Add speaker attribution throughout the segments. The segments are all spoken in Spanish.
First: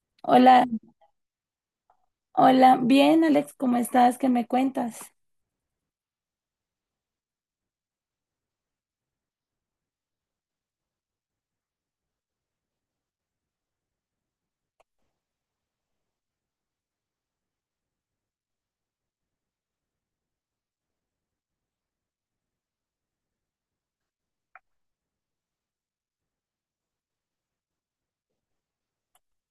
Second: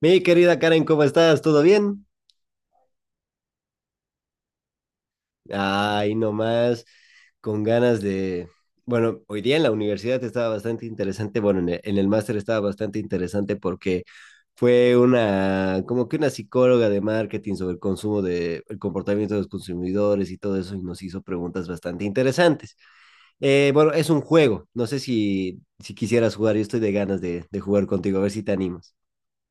Speaker 1: Mi querida
Speaker 2: Hola,
Speaker 1: Karen, ¿cómo estás? ¿Todo bien?
Speaker 2: hola, bien Alex, ¿cómo estás? ¿Qué me cuentas?
Speaker 1: Ay, nomás, con ganas de... Bueno, hoy día en la universidad estaba bastante interesante, bueno, en el máster estaba bastante interesante porque fue una, como que una psicóloga de marketing sobre el consumo de, el comportamiento de los consumidores y todo eso y nos hizo preguntas bastante interesantes. Bueno, es un juego, no sé si quisieras jugar, yo estoy de ganas de jugar contigo, a ver si te animas.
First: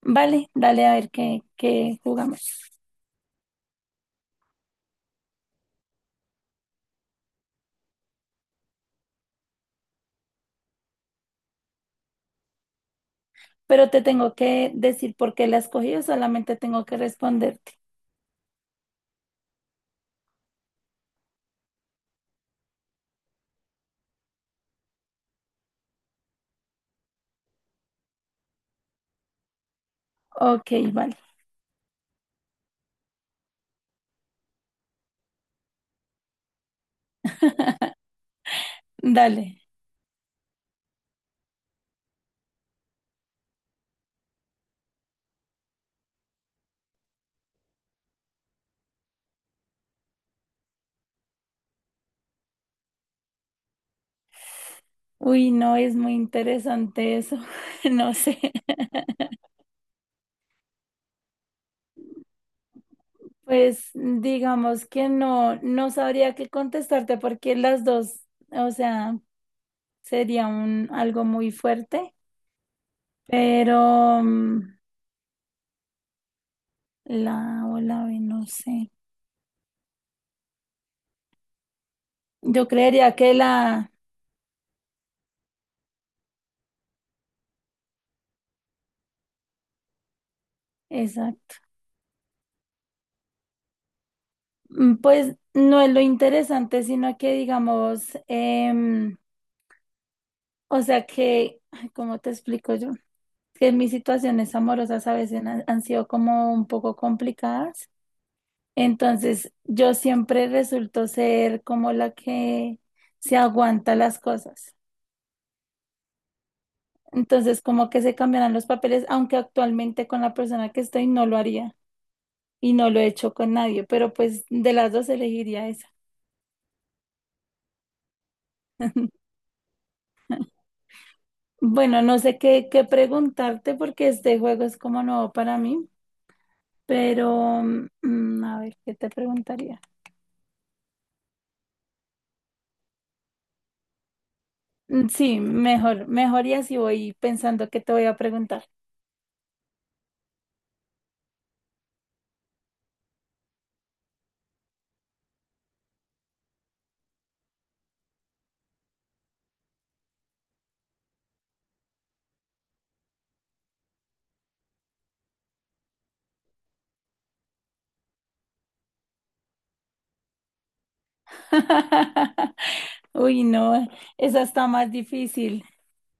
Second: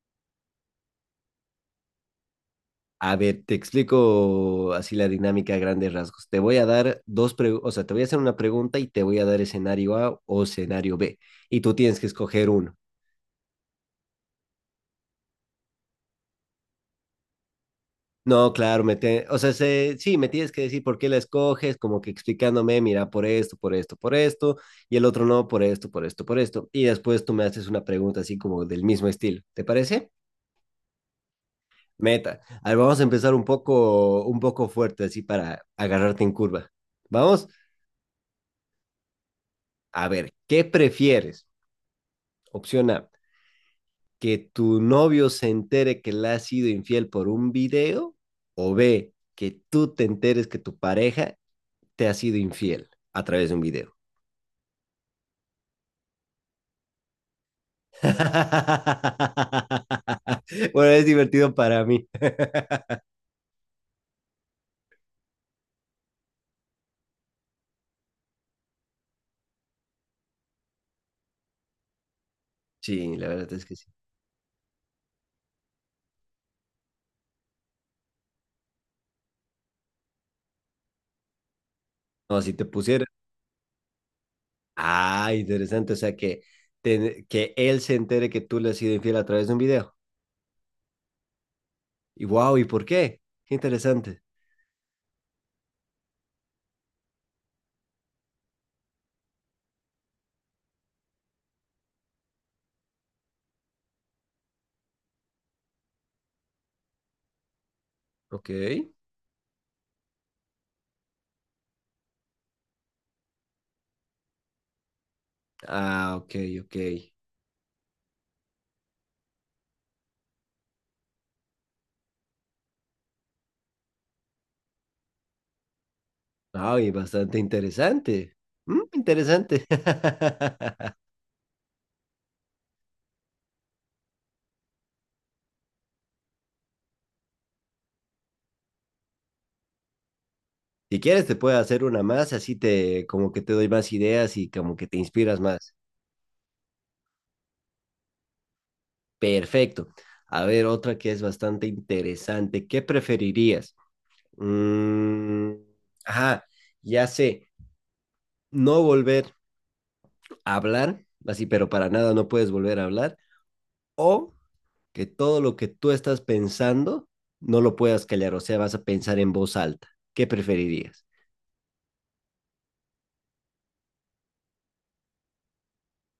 Speaker 2: Vale, dale a ver qué jugamos.
Speaker 1: A ver, te explico así la dinámica a grandes rasgos. Te voy a dar dos preguntas, o sea, te voy a hacer una pregunta y te voy a dar escenario A o escenario B. Y tú tienes que escoger uno.
Speaker 2: Pero te tengo que decir por qué la escogí o solamente tengo que responderte.
Speaker 1: No, claro, o sea, sí, me tienes que decir por qué la escoges, como que explicándome, mira, por esto, por esto, por esto, y el otro no, por esto, por esto, por esto. Y después tú me haces una pregunta así como del mismo estilo. ¿Te parece?
Speaker 2: Ok, vale,
Speaker 1: Meta. A ver, vamos a empezar un poco fuerte, así para agarrarte en curva. Vamos.
Speaker 2: dale.
Speaker 1: A ver, ¿qué prefieres? Opción A, que tu novio se entere que le has sido infiel por un video. O B, que tú te enteres que tu pareja te ha sido infiel a través de un video.
Speaker 2: Uy, no, es muy interesante eso. No sé.
Speaker 1: Bueno, es divertido para mí.
Speaker 2: Pues digamos que no sabría qué contestarte porque las dos, o sea, sería un algo muy fuerte,
Speaker 1: Sí, la verdad es que sí.
Speaker 2: pero la o la B, no sé.
Speaker 1: No, si te
Speaker 2: Yo
Speaker 1: pusiera...
Speaker 2: creería que la,
Speaker 1: Ah, interesante. O sea, que, que él se entere que tú le has sido infiel a través de un video.
Speaker 2: exacto.
Speaker 1: Y wow, ¿y por qué? Qué interesante.
Speaker 2: Pues no es lo interesante, sino que digamos, o sea que, ay, ¿cómo te explico yo? Que mis situaciones amorosas a veces han sido como un poco complicadas,
Speaker 1: Ok.
Speaker 2: entonces yo siempre resulto ser como la que se aguanta las cosas,
Speaker 1: Ah, ok, ok.
Speaker 2: entonces como que se cambiarán los papeles, aunque actualmente con la persona que estoy no lo haría y no lo he hecho con nadie, pero pues de las dos elegiría esa.
Speaker 1: Ay, bastante interesante. Mm, interesante.
Speaker 2: Bueno, no sé qué preguntarte porque este juego es como nuevo para mí, pero a ver, ¿qué te preguntaría?
Speaker 1: Si quieres, te puedo hacer una más, así te como que te doy más ideas y como que te inspiras
Speaker 2: Sí,
Speaker 1: más.
Speaker 2: mejor, y así voy pensando qué te voy a preguntar.
Speaker 1: Perfecto. A ver, otra que es bastante interesante. ¿Qué preferirías? Mm, ajá, ya sé, no volver a hablar, así, pero para nada no puedes volver a hablar, o que todo lo que tú estás pensando no lo puedas callar, o sea, vas a pensar en voz alta. ¿Qué preferirías?
Speaker 2: Uy, no, esa está más difícil.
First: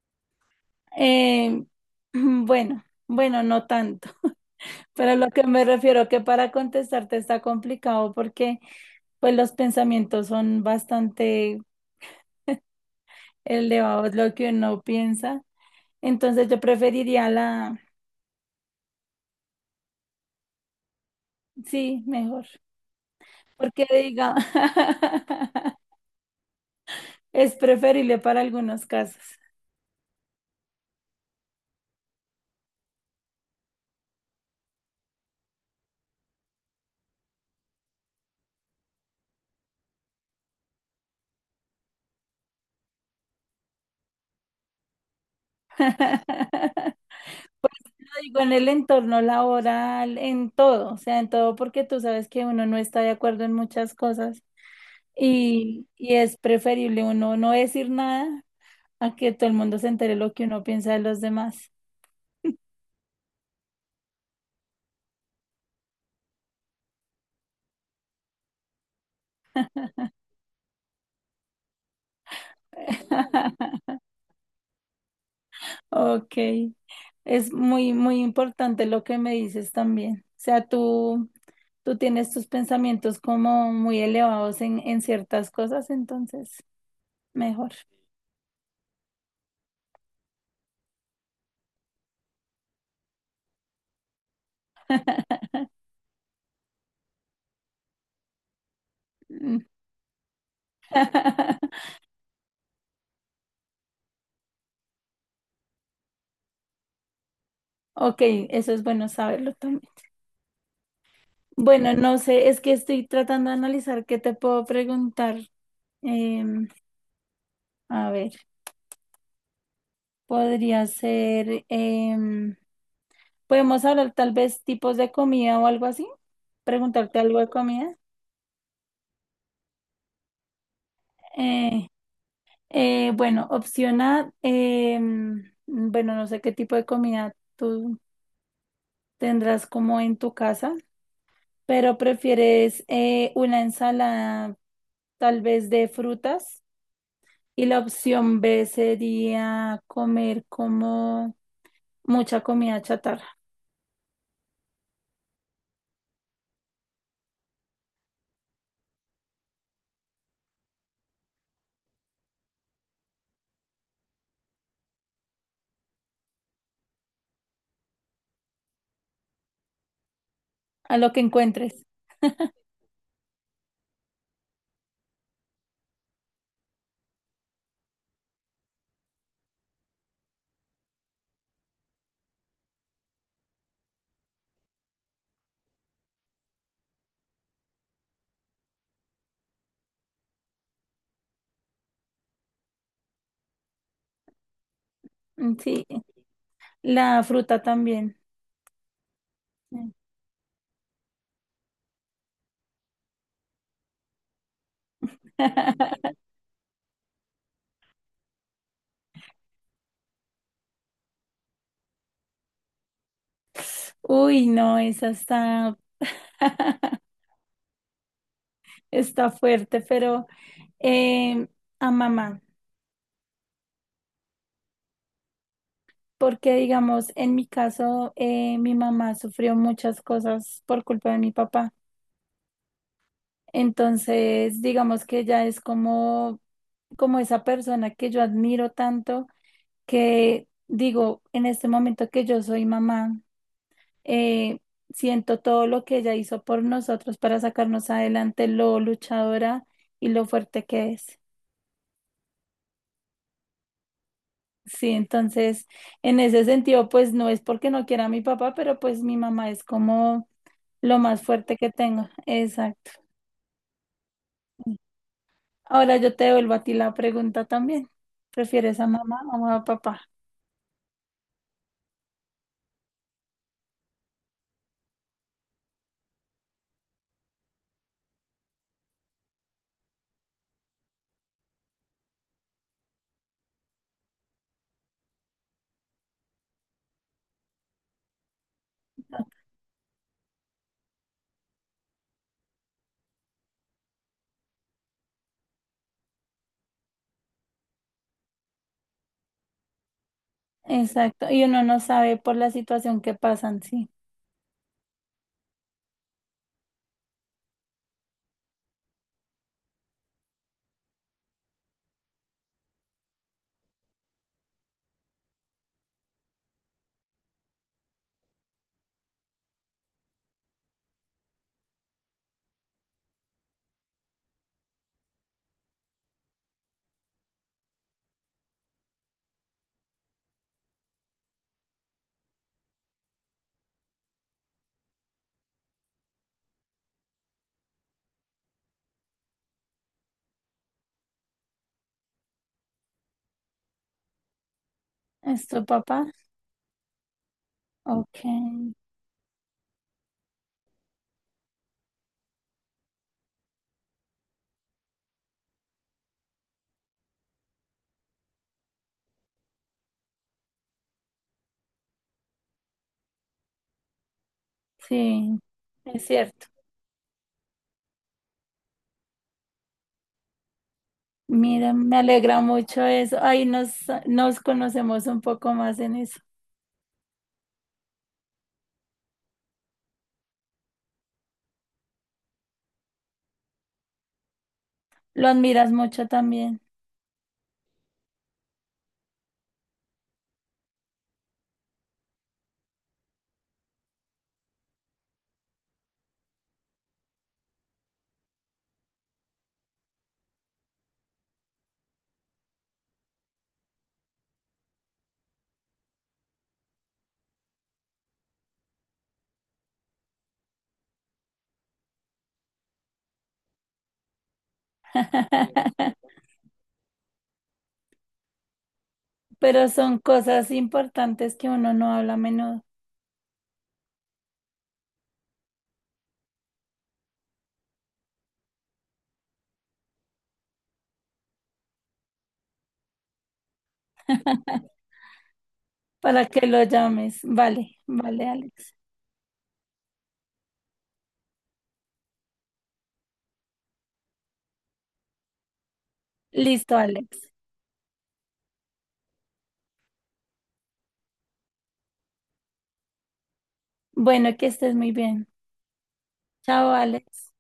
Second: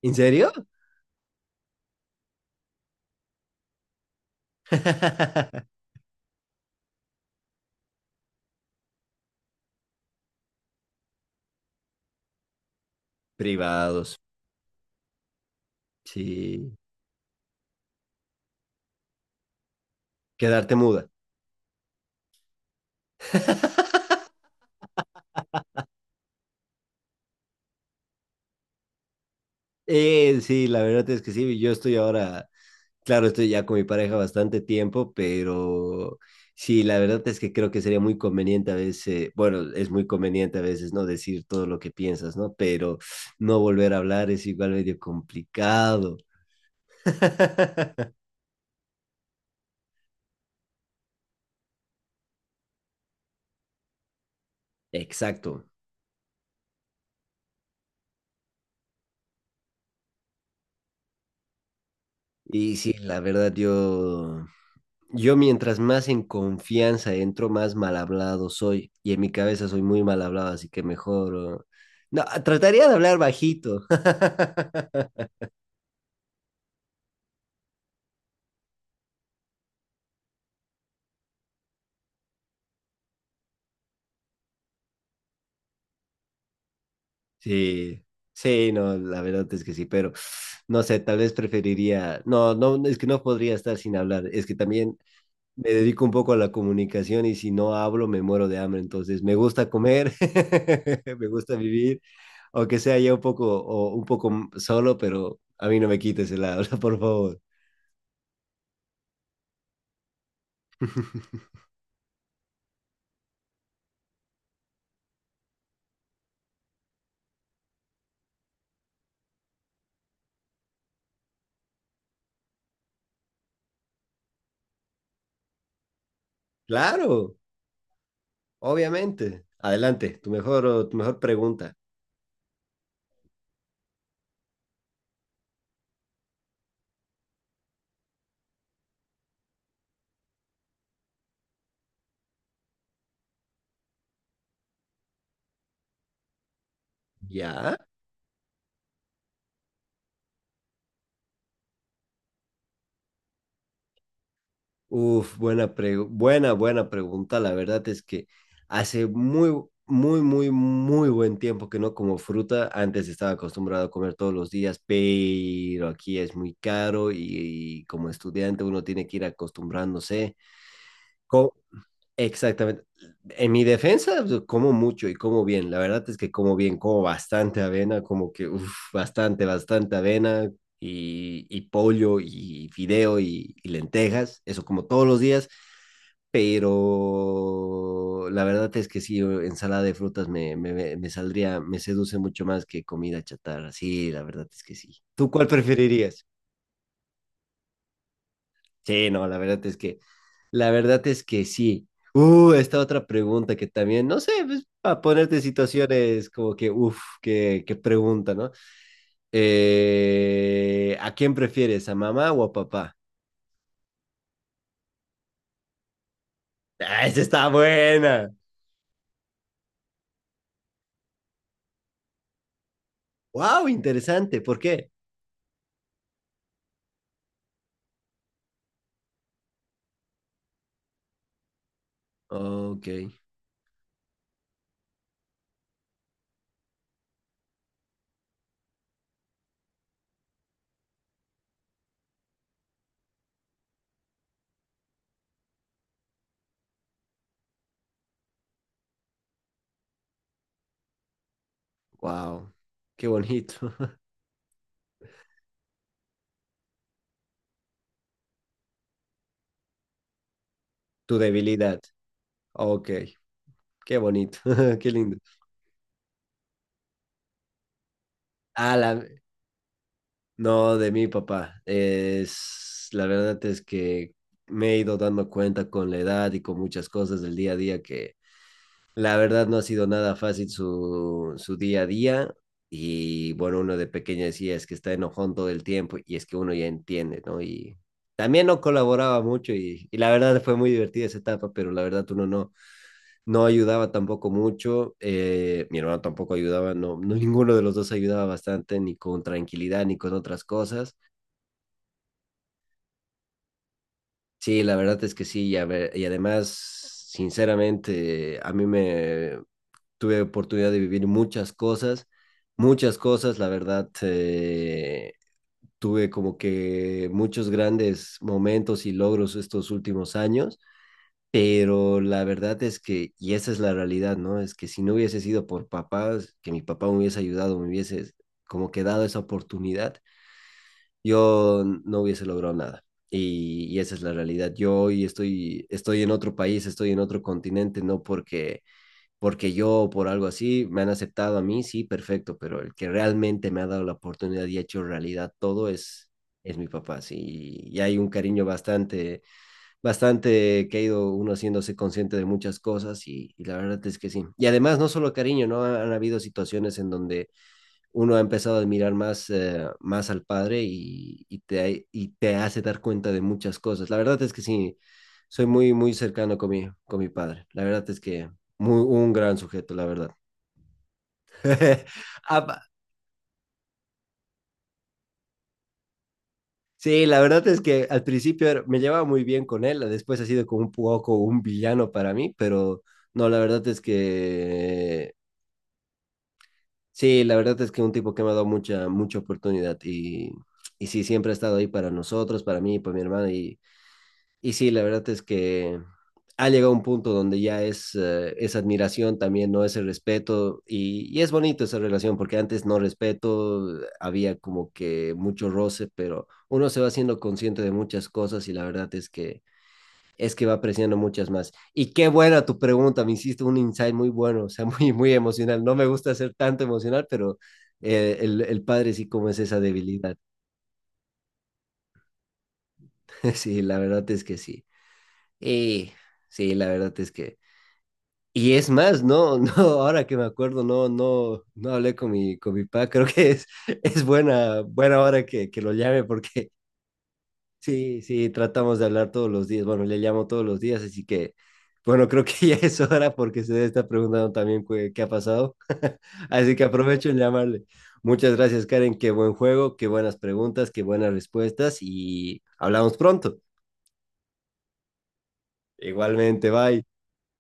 Speaker 1: ¿En serio?
Speaker 2: Eh, bueno, no tanto, pero a lo que me refiero que para contestarte está complicado porque pues los pensamientos son bastante elevados,
Speaker 1: Privados,
Speaker 2: lo que uno piensa. Entonces yo
Speaker 1: sí.
Speaker 2: preferiría la,
Speaker 1: Quedarte muda.
Speaker 2: sí, mejor, porque diga, es preferible para algunos casos.
Speaker 1: Sí, la verdad es que sí, yo estoy ahora, claro, estoy ya con mi pareja bastante tiempo, pero sí, la verdad es que creo que sería muy conveniente a veces, bueno, es muy conveniente a veces no decir todo lo que piensas, ¿no? Pero no volver a hablar es igual medio complicado.
Speaker 2: Pues lo digo en el entorno laboral, en todo, o sea, en todo, porque tú sabes que uno no está de acuerdo en muchas cosas
Speaker 1: Exacto.
Speaker 2: y es preferible uno no decir nada a que todo el mundo se entere lo que uno piensa de los demás.
Speaker 1: Y sí, la verdad, yo mientras más en confianza entro, más mal hablado soy. Y en mi cabeza soy muy mal hablado, así que mejor... oh, no, trataría de hablar bajito.
Speaker 2: Ok. Es muy importante lo que me dices también. O sea, tú tienes tus pensamientos como muy elevados en ciertas cosas, entonces mejor.
Speaker 1: Sí, sí, no, la verdad es que sí, pero no sé, tal vez preferiría... No, no, es que no podría estar sin hablar. Es que también me dedico un poco a la comunicación y si no hablo me muero de hambre, entonces me
Speaker 2: Mm.
Speaker 1: gusta comer, me gusta vivir, aunque sea ya un poco o un poco solo, pero a mí no me quites el habla, por favor.
Speaker 2: Ok, eso es bueno saberlo también. Bueno, no sé, es que estoy tratando de analizar qué te puedo preguntar. Em, a ver, podría ser, podemos hablar tal vez tipos de comida o algo así, preguntarte
Speaker 1: Claro,
Speaker 2: algo de comida.
Speaker 1: obviamente. Adelante, tu mejor pregunta.
Speaker 2: Eh, bueno, opción A, bueno, no sé qué tipo de comida tú tendrás como en tu casa, pero prefieres una ensalada tal vez de frutas, y
Speaker 1: ¿Ya?
Speaker 2: la opción B sería comer como mucha comida chatarra,
Speaker 1: Uf, buena, buena pregunta. La verdad es que hace muy, muy, muy, muy buen tiempo que no como fruta. Antes estaba acostumbrado a comer todos los días, pero aquí es muy caro y como estudiante uno tiene que ir acostumbrándose.
Speaker 2: a lo que encuentres.
Speaker 1: Exactamente. En mi defensa, pues, como mucho y como bien. La verdad es que como bien, como bastante avena, como que uf, bastante, bastante avena y pollo y fideo y lentejas, eso como todos los días. Pero la verdad es que sí, ensalada de frutas me saldría, me seduce mucho más que comida chatarra. Sí, la verdad es que sí. ¿Tú cuál
Speaker 2: Mm, sí,
Speaker 1: preferirías?
Speaker 2: la fruta también.
Speaker 1: Sí, no, la verdad es que, la verdad es que sí. Esta otra pregunta que también, no sé, pues, para ponerte en situaciones como que, uff, qué, qué pregunta, ¿no? ¿A quién prefieres, a mamá o a papá?
Speaker 2: Uy, no, esa está,
Speaker 1: Ah, esa está buena.
Speaker 2: está fuerte, pero eh, a mamá.
Speaker 1: Wow, interesante. ¿Por qué?
Speaker 2: Porque, digamos, en mi caso, mi mamá sufrió muchas cosas por culpa de mi papá.
Speaker 1: Ok,
Speaker 2: Entonces, digamos que ella es como esa persona que yo admiro tanto, que digo, en este momento que yo soy mamá, eh, siento todo lo que ella hizo por nosotros para sacarnos adelante, lo luchadora y lo fuerte que es.
Speaker 1: wow, qué bonito.
Speaker 2: Sí, entonces, en ese sentido, pues no es porque no quiera a mi papá, pero pues mi mamá es como lo
Speaker 1: Tu
Speaker 2: más fuerte que
Speaker 1: debilidad.
Speaker 2: tenga.
Speaker 1: Ok,
Speaker 2: Exacto.
Speaker 1: qué bonito, qué lindo.
Speaker 2: Ahora yo te devuelvo a ti la pregunta también.
Speaker 1: Ah,
Speaker 2: ¿Prefieres a
Speaker 1: la,
Speaker 2: mamá o a papá?
Speaker 1: No, de mi papá. Es, la verdad es que me he ido dando cuenta con la edad y con muchas cosas del día a día que la verdad no ha sido nada fácil su, su día a día. Y bueno, uno de pequeño decía es que está enojón todo el tiempo y es que uno ya entiende, ¿no? Y también no colaboraba mucho y la verdad fue muy divertida esa etapa, pero la verdad uno no, no ayudaba tampoco mucho. Mi hermano tampoco ayudaba, no, no, ninguno de los dos ayudaba bastante, ni con tranquilidad, ni con otras cosas.
Speaker 2: Exacto. Y uno no sabe por la situación que pasan, sí.
Speaker 1: Sí, la verdad es que sí, y, y además, sinceramente, a mí me tuve oportunidad de vivir muchas cosas, la verdad, tuve como que muchos grandes momentos y logros estos últimos años, pero la verdad es que, y esa es la realidad, ¿no? Es que si no hubiese sido por papás, que mi papá me hubiese ayudado, me hubiese como que dado esa oportunidad, yo no hubiese logrado nada. Y esa es la realidad. Yo hoy estoy en otro país, estoy en otro continente, no porque, porque yo o por algo así me han aceptado a mí, sí, perfecto, pero el que realmente me ha dado la oportunidad y ha hecho realidad
Speaker 2: ¿Es tu
Speaker 1: todo
Speaker 2: papá?
Speaker 1: es mi papá, sí. Y hay un
Speaker 2: Ok.
Speaker 1: cariño bastante, bastante que ha ido uno haciéndose consciente de muchas cosas y la verdad es que sí. Y además, no solo cariño, ¿no? Han habido situaciones en donde uno ha empezado a admirar más, más al padre y te hace dar cuenta de muchas cosas. La verdad es que sí,
Speaker 2: Sí,
Speaker 1: soy muy, muy
Speaker 2: es
Speaker 1: cercano
Speaker 2: cierto.
Speaker 1: con con mi padre. La verdad es que muy, un gran sujeto, la verdad.
Speaker 2: Mira, me alegra
Speaker 1: Ah,
Speaker 2: mucho eso. Ahí nos conocemos un poco más en eso.
Speaker 1: sí, la verdad es que al principio era- me llevaba muy bien con él, después ha sido como un poco un villano para mí, pero no, la verdad es que
Speaker 2: Lo admiras mucho también.
Speaker 1: sí, la verdad es que un tipo que me ha dado mucha, mucha oportunidad y sí, siempre ha estado ahí para nosotros, para mí, para mi hermana y sí, la verdad es que ha llegado un punto donde ya es admiración también, no es el respeto, y es bonito esa relación, porque antes no respeto, había como que mucho roce, pero uno se va haciendo consciente de muchas cosas y la verdad es que va apreciando muchas más. Y qué buena tu pregunta, me hiciste un insight muy bueno, o sea, muy, muy emocional. No me gusta ser tanto emocional, pero el padre sí como es esa
Speaker 2: Pero son
Speaker 1: debilidad.
Speaker 2: cosas importantes que uno no habla a menudo.
Speaker 1: Sí, la verdad es que sí. Y sí, la verdad es que y es más, no, no, ahora que me acuerdo, no, no, no hablé con mi papá, creo que es buena, buena hora que lo llame
Speaker 2: Para que
Speaker 1: porque
Speaker 2: lo llames. Vale,
Speaker 1: sí,
Speaker 2: vale,
Speaker 1: sí,
Speaker 2: Alex.
Speaker 1: tratamos de hablar todos los días, bueno, le llamo todos los días, así que, bueno, creo que ya es hora porque se debe estar preguntando también qué, qué ha pasado, así que
Speaker 2: Listo, Alex.
Speaker 1: aprovecho en llamarle. Muchas gracias, Karen, qué buen juego, qué buenas preguntas, qué buenas respuestas y hablamos pronto.
Speaker 2: Bueno, que estés muy bien.
Speaker 1: Igualmente,
Speaker 2: Chao,
Speaker 1: bye.
Speaker 2: Alex.